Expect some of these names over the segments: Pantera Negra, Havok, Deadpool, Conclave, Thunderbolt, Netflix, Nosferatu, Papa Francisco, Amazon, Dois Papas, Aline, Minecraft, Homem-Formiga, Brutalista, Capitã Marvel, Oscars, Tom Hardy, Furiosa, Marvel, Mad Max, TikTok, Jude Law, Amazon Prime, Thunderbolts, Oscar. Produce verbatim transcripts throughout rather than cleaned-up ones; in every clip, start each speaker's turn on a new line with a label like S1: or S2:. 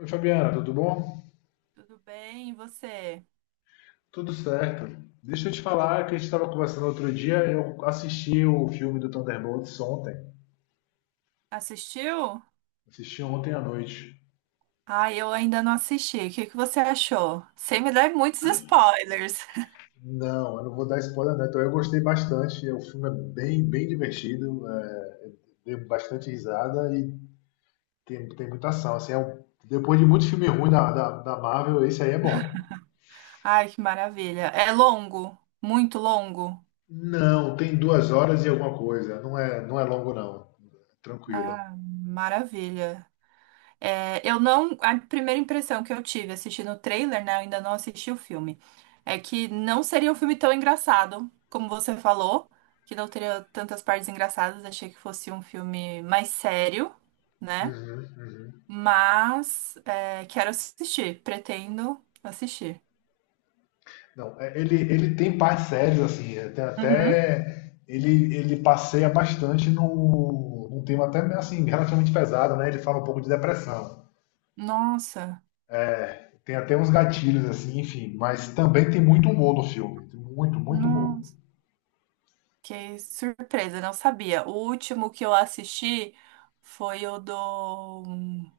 S1: Oi, Fabiana, tudo bom?
S2: Tudo bem, e você?
S1: Tudo certo. Deixa eu te falar que a gente estava conversando outro dia. Eu assisti o filme do Thunderbolts ontem.
S2: Assistiu?
S1: Assisti ontem à noite.
S2: Ah eu ainda não assisti. O que que você achou? Sem me dar muitos spoilers.
S1: Não, eu não vou dar spoiler, né? Então eu gostei bastante. O filme é bem, bem divertido. É, deu bastante risada e tem, tem muita ação. Assim, é um- depois de muito filme ruim da, da, da Marvel, esse aí é bom.
S2: Ai, que maravilha. É longo? Muito longo?
S1: Não, tem duas horas e alguma coisa. Não é, não é longo, não. Tranquilo.
S2: Ah, maravilha. É, eu não. A primeira impressão que eu tive assistindo o trailer, né? Eu ainda não assisti o filme. É que não seria um filme tão engraçado, como você falou, que não teria tantas partes engraçadas. Achei que fosse um filme mais sério, né?
S1: Uhum, uhum.
S2: Mas é, quero assistir, pretendo assistir.
S1: Não, é, ele, ele tem partes sérias, assim, é, tem
S2: Uhum.
S1: até. Ele, ele passeia bastante no, num tema até assim, relativamente pesado, né? Ele fala um pouco de depressão.
S2: Nossa,
S1: Tem até uns gatilhos, assim, enfim, mas também tem muito humor no filme. Tem muito, muito humor.
S2: nossa, que surpresa, não sabia. O último que eu assisti foi o do.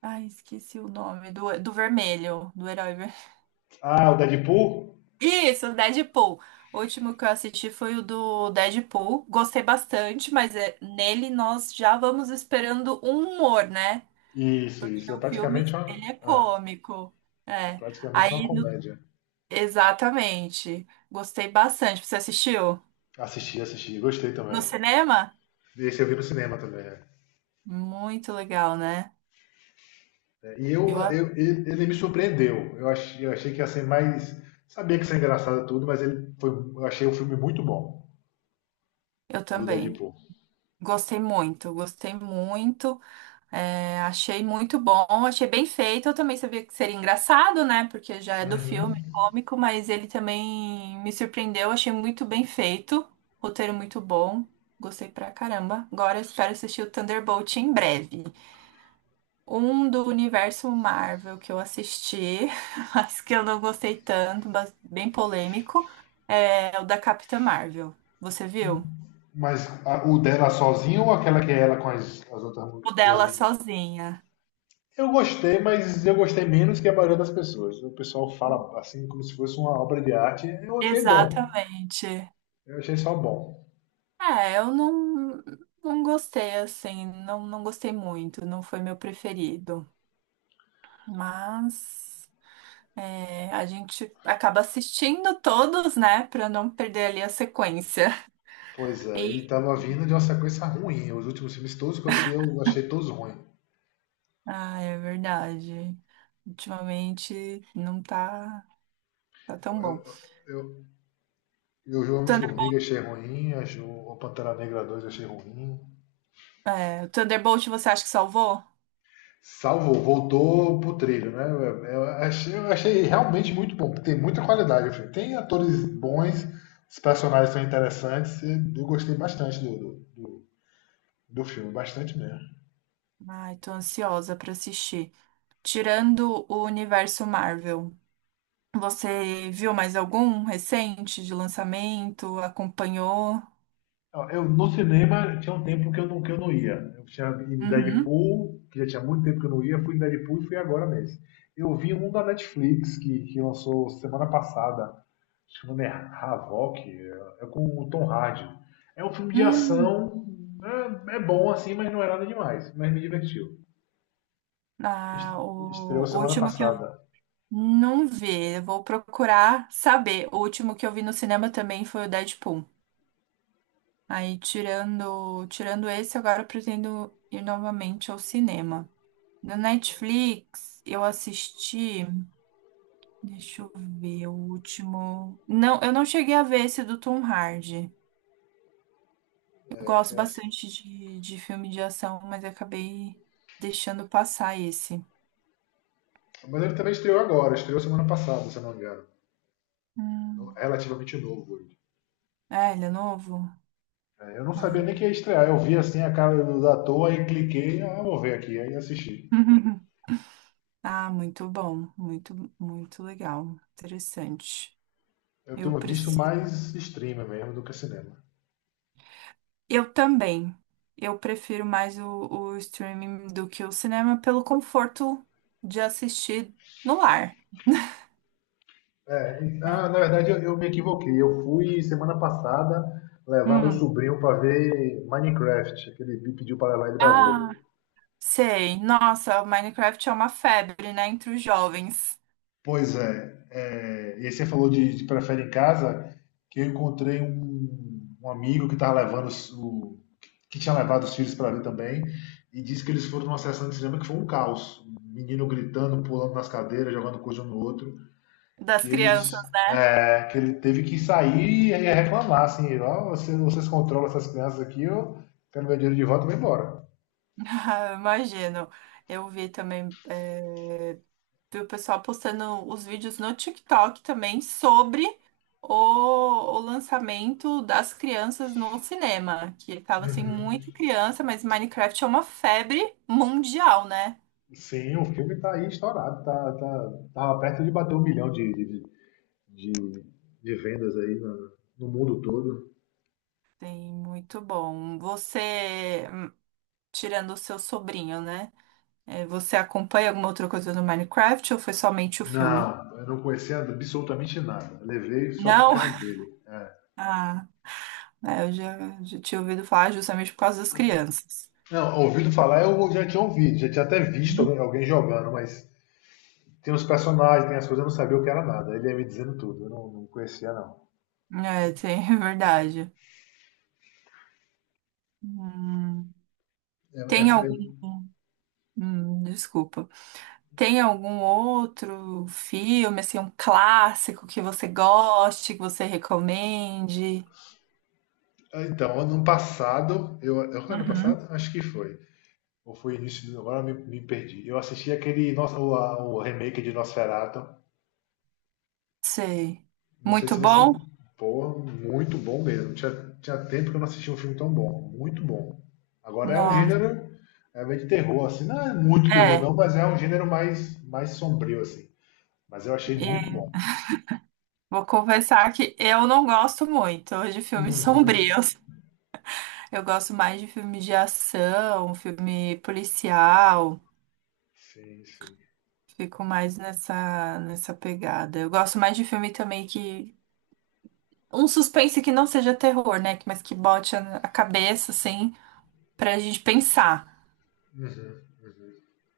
S2: Ai, esqueci o nome, do, do vermelho, do herói vermelho.
S1: Ah, o Deadpool?
S2: Isso, Deadpool. O último que eu assisti foi o do Deadpool. Gostei bastante, mas é- nele nós já vamos esperando um humor, né?
S1: Isso,
S2: Porque
S1: isso. É
S2: o
S1: praticamente
S2: filme,
S1: uma,
S2: ele é
S1: é,
S2: cômico.
S1: é
S2: É.
S1: praticamente uma
S2: Aí no.
S1: comédia.
S2: Exatamente. Gostei bastante. Você assistiu?
S1: Assisti, assisti, gostei
S2: No
S1: também.
S2: cinema?
S1: Esse eu vi no cinema também. É.
S2: Muito legal, né?
S1: E eu,
S2: Eu, a-
S1: eu- ele, ele me surpreendeu. Eu achei, eu achei que ia ser mais. Sabia que ia ser engraçado tudo, mas ele foi, eu achei o filme muito bom,
S2: eu
S1: o do
S2: também.
S1: Deadpool.
S2: Gostei muito, gostei muito. É, achei muito bom, achei bem feito. Eu também sabia que seria engraçado, né? Porque já é do filme, é cômico, mas ele também me surpreendeu. Achei muito bem feito. Roteiro muito bom. Gostei pra caramba. Agora eu espero assistir o Thunderbolt em breve. Um do universo Marvel que eu assisti, mas que eu não gostei tanto, mas bem polêmico, é o da Capitã Marvel. Você viu?
S1: Mas a- o dela sozinho ou aquela que é ela com as, as outras mu-
S2: O
S1: duas
S2: dela
S1: meninas?
S2: sozinha.
S1: Eu gostei, mas eu gostei menos que a maioria das pessoas. O pessoal fala assim como se fosse uma obra de arte. Eu achei bom.
S2: Exatamente.
S1: Eu achei só bom.
S2: É, eu não, não gostei assim, não, não gostei muito, não foi meu preferido. Mas é, a gente acaba assistindo todos, né, pra não perder ali a sequência.
S1: Pois é, e tava vindo de uma sequência ruim. Os últimos filmes todos que eu assisti, eu achei todos ruins.
S2: Ah, é verdade. Ultimamente não tá, tá tão bom.
S1: Eu O
S2: Thunder-
S1: Homem-Formiga achei ruim, eu- o Pantera Negra dois achei ruim.
S2: é, Thunderbolt, você acha que salvou?
S1: Salvou, voltou pro trilho, né? Eu achei, eu achei realmente muito bom, porque tem muita qualidade. O filme. Tem atores bons, os personagens são interessantes, e eu gostei bastante do, do, do, do filme, bastante mesmo.
S2: Ai, tô ansiosa pra assistir. Tirando o universo Marvel, você viu mais algum recente de lançamento? Acompanhou?
S1: Ó, Eu, no cinema tinha um tempo que eu não, que eu não ia. Eu tinha ido em
S2: Uhum.
S1: Deadpool, que já tinha muito tempo que eu não ia, fui em Deadpool e fui agora mesmo. Eu vi um da Netflix que, que lançou semana passada. Acho que o nome é Havok, é, é com o Tom Hardy. É um filme de
S2: Hum,
S1: ação, é, é bom assim, mas não é nada demais, mas me divertiu.
S2: ah,
S1: Est- Estreou
S2: o, o
S1: semana
S2: último que eu
S1: passada.
S2: não vi, eu vou procurar saber. O último que eu vi no cinema também foi o Deadpool. Aí, tirando, tirando esse, agora eu pretendo ir novamente ao cinema. No Netflix, eu assisti. Deixa eu ver, o último. Não, eu não cheguei a ver esse do Tom Hardy. Eu gosto
S1: É assim.
S2: bastante de, de filme de ação, mas eu acabei deixando passar esse.
S1: Mas ele também estreou agora, estreou semana passada, se eu não me engano. Então,
S2: Hum.
S1: relativamente novo ele.
S2: É, ele é novo?
S1: É, eu não
S2: Ah.
S1: sabia nem que ia estrear. Eu vi assim a cara do da toa e cliquei, ah, vou ver aqui, aí assisti.
S2: Ah, muito bom. Muito, muito legal. Interessante.
S1: Eu
S2: Eu
S1: tenho visto
S2: preciso.
S1: mais streamer mesmo do que cinema.
S2: Eu também. Eu prefiro mais o, o streaming do que o cinema pelo conforto de assistir no lar, né?
S1: Ah, na verdade, eu, eu me equivoquei. Eu fui semana passada levar meu
S2: Hum.
S1: sobrinho para ver Minecraft, que ele me pediu para levar ele para
S2: Ah,
S1: ver.
S2: sei. Nossa, o Minecraft é uma febre, né, entre os jovens,
S1: Pois é, é, e aí você falou de, de prefere em casa, que eu encontrei um, um amigo que tava levando os- o, que tinha levado os filhos para ver também, e disse que eles foram numa sessão de cinema que foi um caos. Um menino gritando, pulando nas cadeiras, jogando coisa um no outro. que
S2: das
S1: eles
S2: crianças, né?
S1: é, que ele teve que sair e reclamar, assim, ó, vocês, vocês controlam essas crianças aqui, eu quero meu dinheiro de volta e vou embora.
S2: Ah, imagino. Eu vi também. Eh, vi o pessoal postando os vídeos no TikTok também sobre o, o lançamento das crianças no cinema, que tava assim muita criança, mas Minecraft é uma febre mundial, né?
S1: Sim, o filme tá aí estourado, tá, tá, tava perto de bater um milhão de, de, de, de vendas aí no, no mundo todo.
S2: Tem muito bom. Você, tirando o seu sobrinho, né? É, você acompanha alguma outra coisa no Minecraft ou foi somente o filme?
S1: Não, eu não conhecia absolutamente nada. Eu levei só por
S2: Não?
S1: causa dele.
S2: Ah, é, eu já, já tinha ouvido falar justamente por causa das crianças.
S1: Não, ouvido falar, eu já tinha ouvido, já tinha até visto
S2: Hum.
S1: alguém, alguém jogando, mas tem os personagens, tem as coisas, eu não sabia o que era nada. Ele ia me dizendo tudo, eu não, não conhecia, não.
S2: É, tem, é verdade. Hum.
S1: É, é,
S2: Tem algum. Hum, desculpa. Tem algum outro filme, assim, um clássico que você goste, que você recomende?
S1: ah, então, ano passado, eu, eu foi ano
S2: Uhum.
S1: passado? Acho que foi. Ou foi início do, agora eu me, me perdi. Eu assisti aquele nosso, o, a- o remake de Nosferatu.
S2: Sei.
S1: Não sei
S2: Muito
S1: se você.
S2: bom?
S1: Pô, muito bom mesmo. Tinha, tinha tempo que eu não assistia um filme tão bom. Muito bom. Agora é um
S2: Nossa.
S1: gênero é meio de terror, assim. Não é muito terror,
S2: É,
S1: não, mas é um gênero mais, mais sombrio, assim. Mas eu achei muito
S2: é,
S1: bom.
S2: vou confessar que eu não gosto muito de filmes
S1: Uhum.
S2: sombrios. Eu gosto mais de filme de ação, filme policial.
S1: Sim, sim.
S2: Fico mais nessa, nessa pegada. Eu gosto mais de filme também que. Um suspense que não seja terror, né? Mas que bote a a cabeça, assim, pra gente pensar.
S1: Uhum, uhum.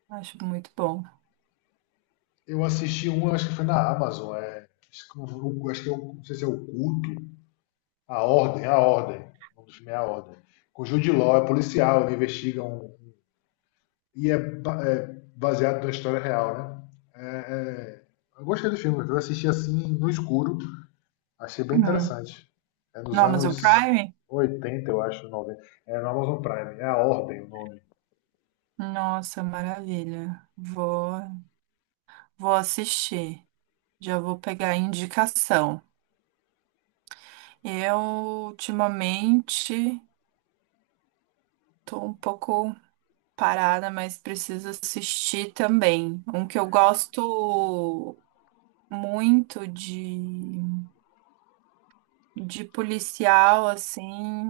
S2: Acho muito bom.
S1: Eu assisti um, acho que foi na Amazon, é, acho que é o- acho que é o- não sei se é o culto, a ordem, a ordem, o nome do filme é a ordem. Com o Jude Law, é policial, ele investiga um e é, ba- é baseado na história real, né? É, é, eu gostei do filme, eu assisti assim no escuro, achei bem
S2: Hum.
S1: interessante. É
S2: No
S1: nos
S2: Amazon
S1: anos
S2: Prime?
S1: oitenta, eu acho, noventa. É no Amazon Prime, é a ordem o nome.
S2: Nossa, maravilha. Vou, vou assistir. Já vou pegar a indicação. Eu, ultimamente, tô um pouco parada, mas preciso assistir também. Um que eu gosto muito de de policial, assim.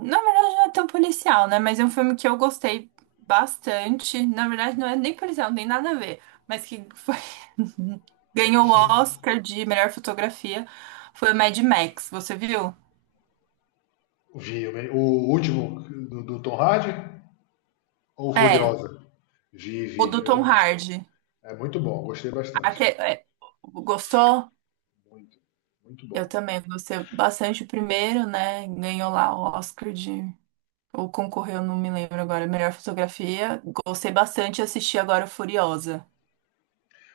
S2: Na verdade, não é tão policial, né? Mas é um filme que eu gostei bastante. Na verdade, não é nem policial, nem nada a ver. Mas que foi... ganhou o Oscar de melhor fotografia foi o Mad Max. Você viu?
S1: Vi, o último do, do Tom Hardy ou
S2: É,
S1: Furiosa? Vi, vi.
S2: o do
S1: Eu,
S2: Tom Hardy.
S1: é muito bom, gostei
S2: Aque-
S1: bastante.
S2: é, gostou?
S1: Muito, muito
S2: Eu
S1: bom.
S2: também gostei bastante o primeiro, né? Ganhou lá o Oscar de. Ou concorreu, não me lembro agora. Melhor fotografia. Gostei bastante e assisti agora o Furiosa.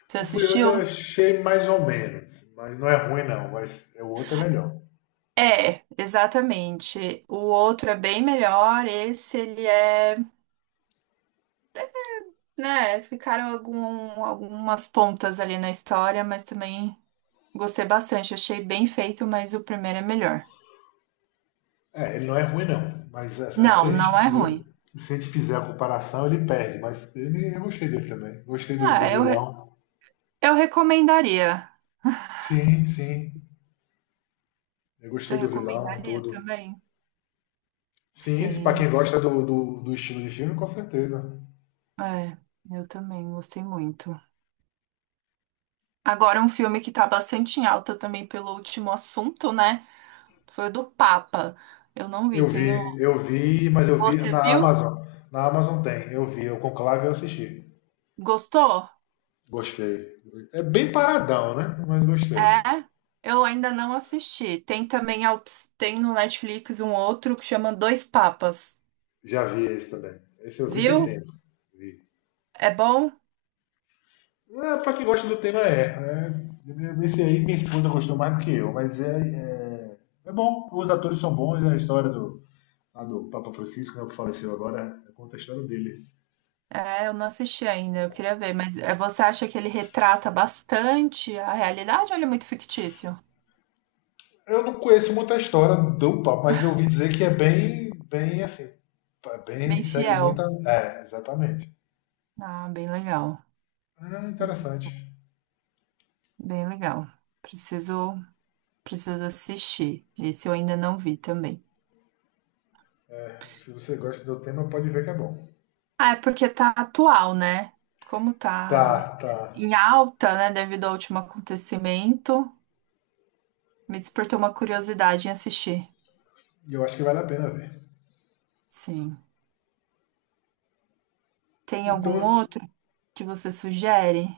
S2: Você
S1: O Furioso eu
S2: assistiu?
S1: achei mais ou menos, mas não é ruim não, mas é o outro é melhor.
S2: É, exatamente. O outro é bem melhor, esse ele é, né, ficaram algum- algumas pontas ali na história, mas também gostei bastante, achei bem feito, mas o primeiro é melhor.
S1: É, ele não é ruim não, mas é- é, se a
S2: Não,
S1: gente
S2: não é
S1: fizer,
S2: ruim.
S1: se a gente fizer a comparação ele perde, mas ele, eu gostei dele também. Gostei do, do
S2: Ah, eu, re-
S1: vilão.
S2: eu recomendaria.
S1: Sim, sim, eu
S2: Você
S1: gostei do vilão,
S2: recomendaria
S1: tudo.
S2: também?
S1: Sim, isso para
S2: Sim,
S1: quem gosta do, do, do estilo de filme, com certeza.
S2: é, eu também gostei muito. Agora um filme que tá bastante em alta também pelo último assunto, né? Foi o do Papa. Eu não vi,
S1: Eu
S2: tenho.
S1: vi, eu vi, mas eu vi
S2: Você
S1: na
S2: viu?
S1: Amazon. Na Amazon tem, eu vi, o Conclave eu assisti.
S2: Gostou?
S1: Gostei. É bem paradão, né? Mas gostei.
S2: É? Eu ainda não assisti. Tem também a, op- tem no Netflix um outro que chama Dois Papas.
S1: Já vi esse também. Esse eu vi
S2: Viu?
S1: tem tempo. Vi.
S2: É bom?
S1: É, pra quem gosta do tema é, né? Esse aí minha esposa gostou mais do que eu, mas é, é, é bom. Os atores são bons, a história do, lá do Papa Francisco, né, que faleceu agora, conta a história dele.
S2: É, eu não assisti ainda, eu queria ver, mas é, você acha que ele retrata bastante a realidade ou ele é muito fictício?
S1: Eu não conheço muita história do Papa, mas eu ouvi dizer que é bem, bem assim, é
S2: Bem
S1: bem, segue muita.
S2: fiel.
S1: É, exatamente.
S2: Ah, bem legal.
S1: É interessante.
S2: Bem legal. Preciso, preciso assistir. Esse eu ainda não vi também.
S1: Se você gosta do tema, pode ver que é bom.
S2: Ah, é porque tá atual, né? Como
S1: Tá,
S2: tá
S1: tá.
S2: em alta, né, devido ao último acontecimento, me despertou uma curiosidade em assistir.
S1: E eu acho que vale a pena ver.
S2: Sim. Tem algum
S1: Então,
S2: outro que você sugere?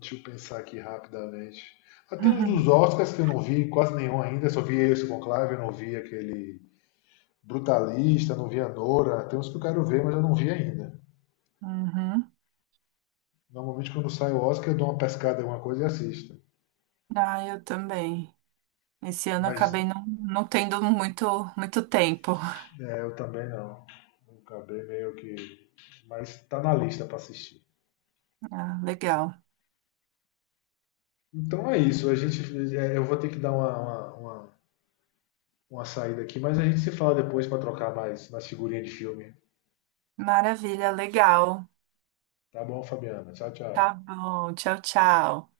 S1: deixa eu pensar aqui rapidamente. Ah, tem uns dos Oscars que eu não vi quase nenhum ainda, só vi esse Conclave, eu não vi aquele Brutalista, não vi a Nora. Tem uns que eu quero ver, mas eu não vi ainda.
S2: Uhum.
S1: Normalmente quando sai o Oscar eu dou uma pescada em alguma coisa e assisto.
S2: Ah, eu também. Esse ano eu
S1: Mas
S2: acabei não, não tendo muito, muito tempo.
S1: é, eu também não. Acabei meio que. Mas tá na lista pra assistir.
S2: Ah, legal.
S1: Então é isso. A gente, é, eu vou ter que dar uma, uma, uma, uma saída aqui, mas a gente se fala depois pra trocar mais nas figurinhas de filme.
S2: Maravilha, legal.
S1: Tá bom, Fabiana. Tchau,
S2: Tá
S1: tchau.
S2: bom. Tchau, tchau.